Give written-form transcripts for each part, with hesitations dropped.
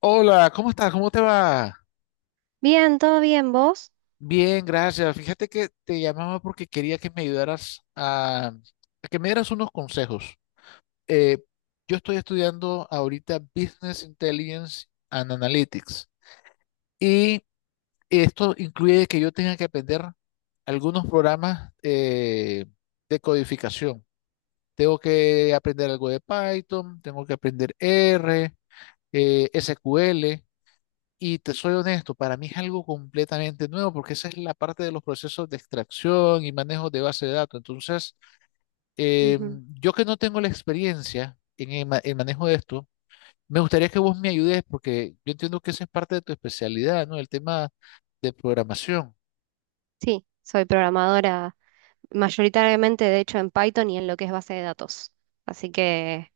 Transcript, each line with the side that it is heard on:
left: Hola, ¿cómo estás? ¿Cómo te va?
right: Bien, todo bien, ¿vos?
left: Bien, gracias. Fíjate que te llamaba porque quería que me ayudaras a que me dieras unos consejos. Eh, yo estoy estudiando ahorita Business Intelligence and Analytics y esto incluye que yo tenga que aprender algunos programas de codificación. Tengo que aprender algo de Python, tengo que aprender R, SQL. Y te soy honesto, para mí es algo completamente nuevo porque esa es la parte de los procesos de extracción y manejo de base de datos. Entonces, eh,
right: Ujú.
left: yo que no tengo la experiencia en el manejo de esto, me gustaría que vos me ayudes porque yo entiendo que esa es parte de tu especialidad, ¿no? El tema de programación.
right: Sí, soy programadora mayoritariamente, de hecho, en Python y en lo que es base de datos. Así que,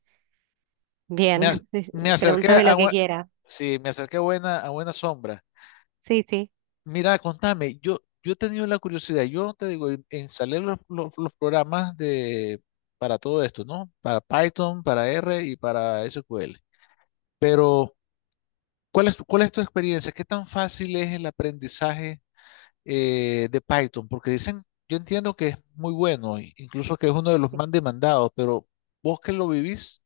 left: Me, a-
right: bien,
left: me acerqué
right: pregúntame lo que quieras.
left: sí, me acerqué a a buena sombra.
right: Sí, sí.
left: Mira, contame, yo he tenido la curiosidad, yo te digo, instalé los programas de, para todo esto, ¿no? Para Python, para R y para SQL. Pero, ¿cuál cuál es tu experiencia? ¿Qué tan fácil es el aprendizaje de Python? Porque dicen, yo entiendo que es muy bueno, incluso que es uno de los más demandados, pero vos que lo vivís,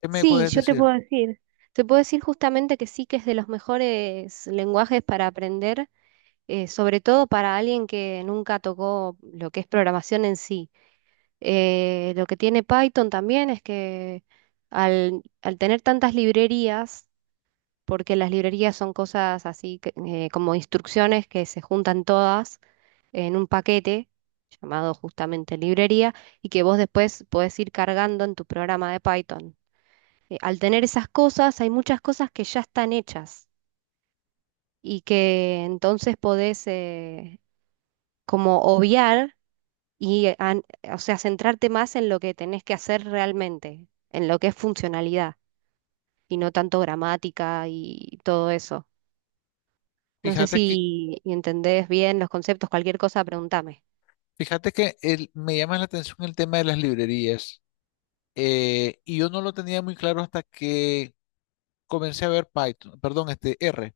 left: ¿qué me
right: Sí,
left: puedes
right: yo te
left: decir?
right: puedo decir. Te puedo decir justamente que sí, que es de los mejores lenguajes para aprender, sobre todo para alguien que nunca tocó lo que es programación en sí. Lo que tiene Python también es que al tener tantas librerías, porque las librerías son cosas como instrucciones que se juntan todas en un paquete llamado justamente librería, y que vos después podés ir cargando en tu programa de Python. Al tener esas cosas, hay muchas cosas que ya están hechas y que entonces podés como obviar y, o sea, centrarte más en lo que tenés que hacer realmente, en lo que es funcionalidad, y no tanto gramática y todo eso. No sé
left: Fíjate que,
right: si entendés bien los conceptos, cualquier cosa, pregúntame.
left: fíjate que me llama la atención el tema de las librerías. Y yo no lo tenía muy claro hasta que comencé a ver Python, perdón, este R.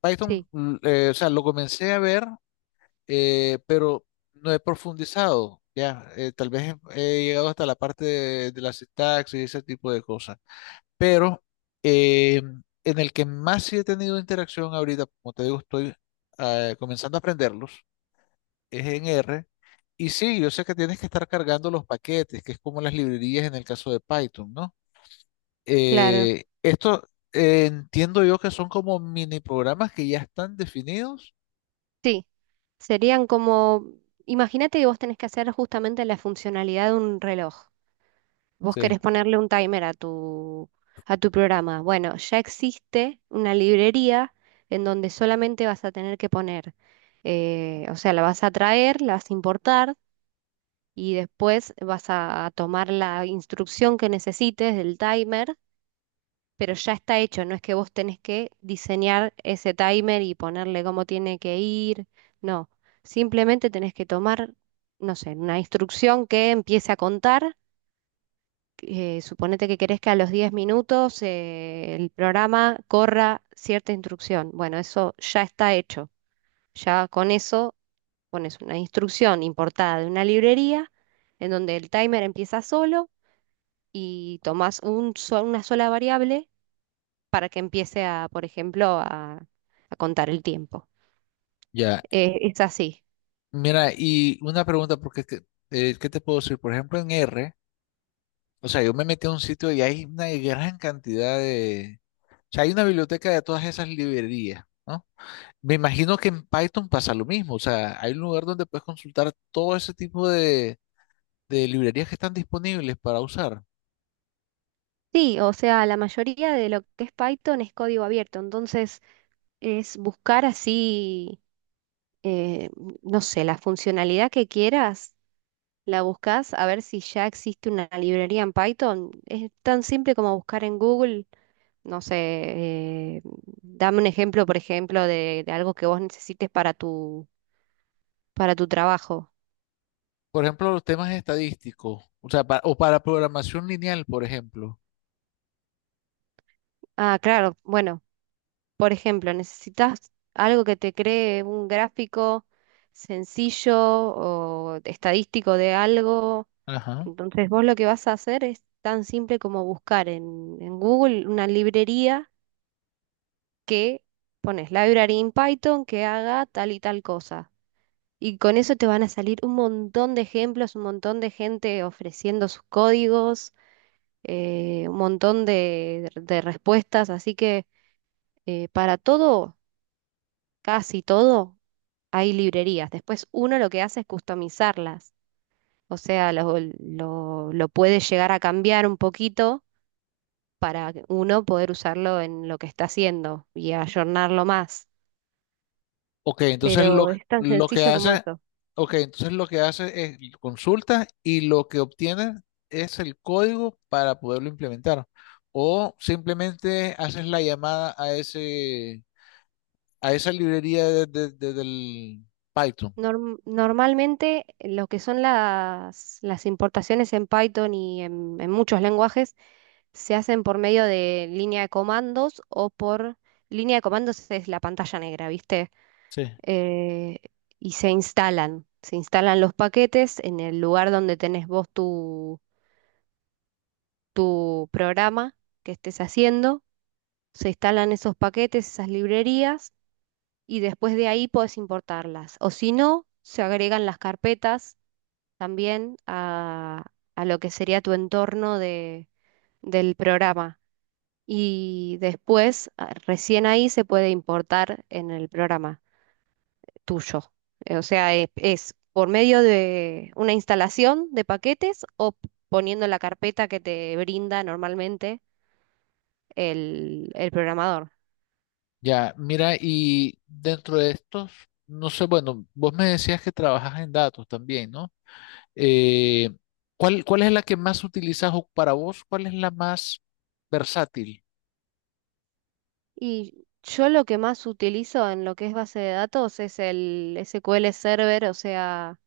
left: Python,
right: Sí,
left: o sea, lo comencé a ver, pero no he profundizado. Ya. Tal vez he llegado hasta la parte de la sintaxis y ese tipo de cosas. Pero eh, en el que más sí he tenido interacción ahorita, como te digo, estoy comenzando a aprenderlos, es en R. Y sí, yo sé que tienes que estar cargando los paquetes, que es como las librerías en el caso de Python, ¿no?
right: claro.
left: Esto entiendo yo que son como mini programas que ya están definidos.
right: Sí, serían como, imagínate que vos tenés que hacer justamente la funcionalidad de un reloj. Vos
left: Sí.
right: querés ponerle un timer a a tu programa. Bueno, ya existe una librería en donde solamente vas a tener que poner, o sea, la vas a traer, la vas a importar, y después vas a tomar la instrucción que necesites del timer, pero ya está hecho. No es que vos tenés que diseñar ese timer y ponerle cómo tiene que ir. No, simplemente tenés que tomar, no sé, una instrucción que empiece a contar. Suponete que querés que a los 10 minutos el programa corra cierta instrucción. Bueno, eso ya está hecho. Ya con eso pones una instrucción importada de una librería en donde el timer empieza solo, y tomás un una sola variable para que empiece a, por ejemplo, a contar el tiempo.
left: Ya.
right: Es así.
left: Mira, y una pregunta, porque es que, ¿qué te puedo decir? Por ejemplo, en R, o sea, yo me metí a un sitio y hay una gran cantidad de... O sea, hay una biblioteca de todas esas librerías, ¿no? Me imagino que en Python pasa lo mismo, o sea, hay un lugar donde puedes consultar todo ese tipo de librerías que están disponibles para usar.
right: Sí, o sea, la mayoría de lo que es Python es código abierto. Entonces es buscar así, eh, no sé, la funcionalidad que quieras, la buscas a ver si ya existe una librería en Python. Es tan simple como buscar en Google, no sé, eh, dame un ejemplo, por ejemplo, de algo que vos necesites para tu trabajo.
left: Por ejemplo, los temas estadísticos, o sea, o para programación lineal, por ejemplo.
right: Ah, claro, bueno. Por ejemplo, necesitas algo que te cree un gráfico sencillo o estadístico de algo.
left: Ajá.
right: Entonces vos lo que vas a hacer es tan simple como buscar en Google una librería que pones library in Python que haga tal y tal cosa. Y con eso te van a salir un montón de ejemplos, un montón de gente ofreciendo sus códigos, un montón de respuestas. Así que para todo, casi todo, hay librerías. Después uno lo que hace es customizarlas, o sea, lo puede llegar a cambiar un poquito para que uno poder usarlo en lo que está haciendo y ayornarlo más.
left: Ok, entonces
right: Pero es tan
left: lo que
right: sencillo como
left: hace,
right: eso.
left: ok, entonces lo que hace es consulta y lo que obtiene es el código para poderlo implementar. O simplemente haces la llamada a ese, a esa librería del Python.
right: Normalmente lo que son las importaciones en Python y en muchos lenguajes, se hacen por medio de línea de comandos, o por línea de comandos es la pantalla negra, ¿viste?
left: Sí.
right: eh, y se instalan. Se instalan los paquetes en el lugar donde tenés vos tu, tu programa que estés haciendo. Se instalan esos paquetes, esas librerías, y después de ahí podés importarlas. O si no, se agregan las carpetas también a lo que sería tu entorno de, del programa. Y después, recién ahí se puede importar en el programa tuyo. O sea, es por medio de una instalación de paquetes o poniendo la carpeta que te brinda normalmente el programador.
left: Ya, mira, y dentro de estos, no sé, bueno, vos me decías que trabajas en datos también, ¿no? Eh, ¿Cuál, cuál es la que más utilizas o para vos? ¿Cuál es la más versátil?
right: Y yo lo que más utilizo en lo que es base de datos es el SQL Server. O sea,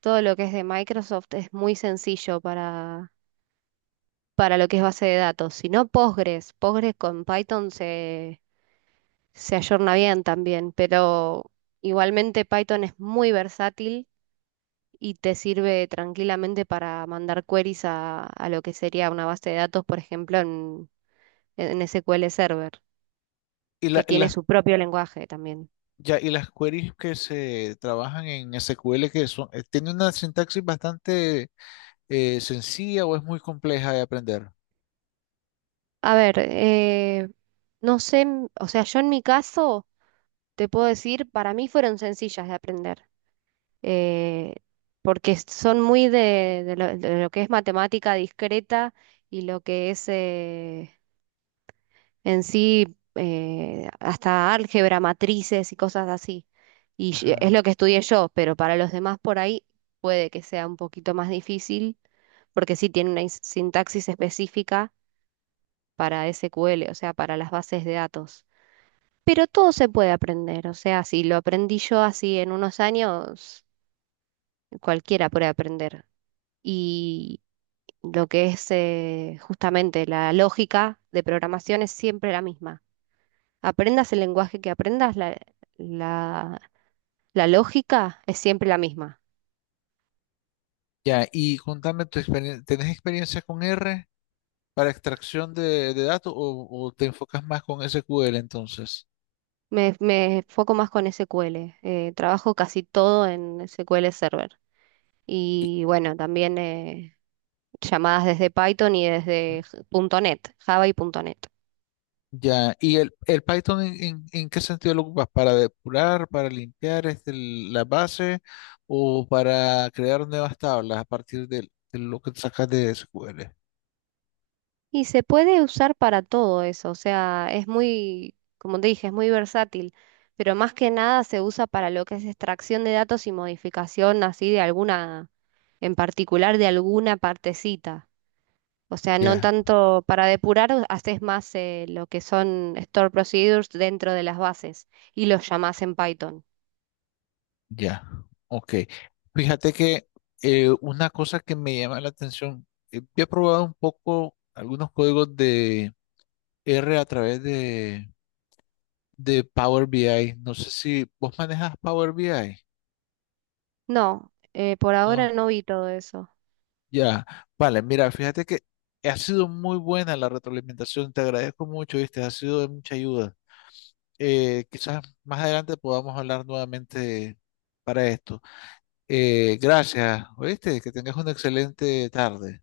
right: todo lo que es de Microsoft es muy sencillo para lo que es base de datos. Si no, Postgres. Postgres con Python se, se ayorna bien también, pero igualmente Python es muy versátil y te sirve tranquilamente para mandar queries a lo que sería una base de datos, por ejemplo, en SQL Server,
left: Y,
right: que
left: y
right: tiene
left: las,
right: su propio lenguaje también.
left: ya, y las queries que se trabajan en SQL que son, tiene una sintaxis bastante sencilla o es muy compleja de aprender.
right: A ver, no sé, o sea, yo en mi caso te puedo decir, para mí fueron sencillas de aprender, eh, porque son muy de lo que es matemática discreta y lo que es... en sí, hasta álgebra, matrices y cosas así. Y es
left: Ajá.
right: lo que estudié yo, pero para los demás por ahí puede que sea un poquito más difícil, porque sí tiene una sintaxis específica para SQL, o sea, para las bases de datos. Pero todo se puede aprender, o sea, si lo aprendí yo así en unos años, cualquiera puede aprender. Y lo que es justamente la lógica de programación es siempre la misma. Aprendas el lenguaje que aprendas, la- la lógica es siempre la misma.
left: Ya, y contame tu experiencia, ¿tenés experiencia con R para extracción de datos o te enfocas más con SQL entonces?
right: Me foco más con SQL. Trabajo casi todo en SQL Server. Y bueno, también llamadas desde Python y desde punto .NET, Java y punto .NET.
left: Ya, ¿y el Python en, en qué sentido lo ocupas? ¿Para depurar, para limpiar este, la base o para crear nuevas tablas a partir lo que sacas de SQL?
right: Y se puede usar para todo eso. O sea, es muy, como te dije, es muy versátil. Pero más que nada se usa para lo que es extracción de datos y modificación así de alguna, en particular de alguna partecita. O sea, no
left: Ya,
right: tanto para depurar, haces más lo que son store procedures dentro de las bases, y los llamás en Python.
left: ya, ok. Fíjate que una cosa que me llama la atención, yo he probado un poco algunos códigos de R a través de Power BI. No sé si vos manejas Power BI,
right: No, por ahora
left: ¿no?
right: no vi todo eso.
left: Ya, vale, mira, fíjate que ha sido muy buena la retroalimentación, te agradezco mucho, viste, ha sido de mucha ayuda. Quizás más adelante podamos hablar nuevamente para esto. Gracias, oíste, que tengas una excelente tarde,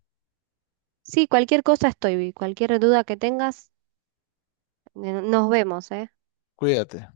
right: Sí, cualquier cosa estoy, cualquier duda que tengas, nos vemos, ¿eh?
left: cuídate.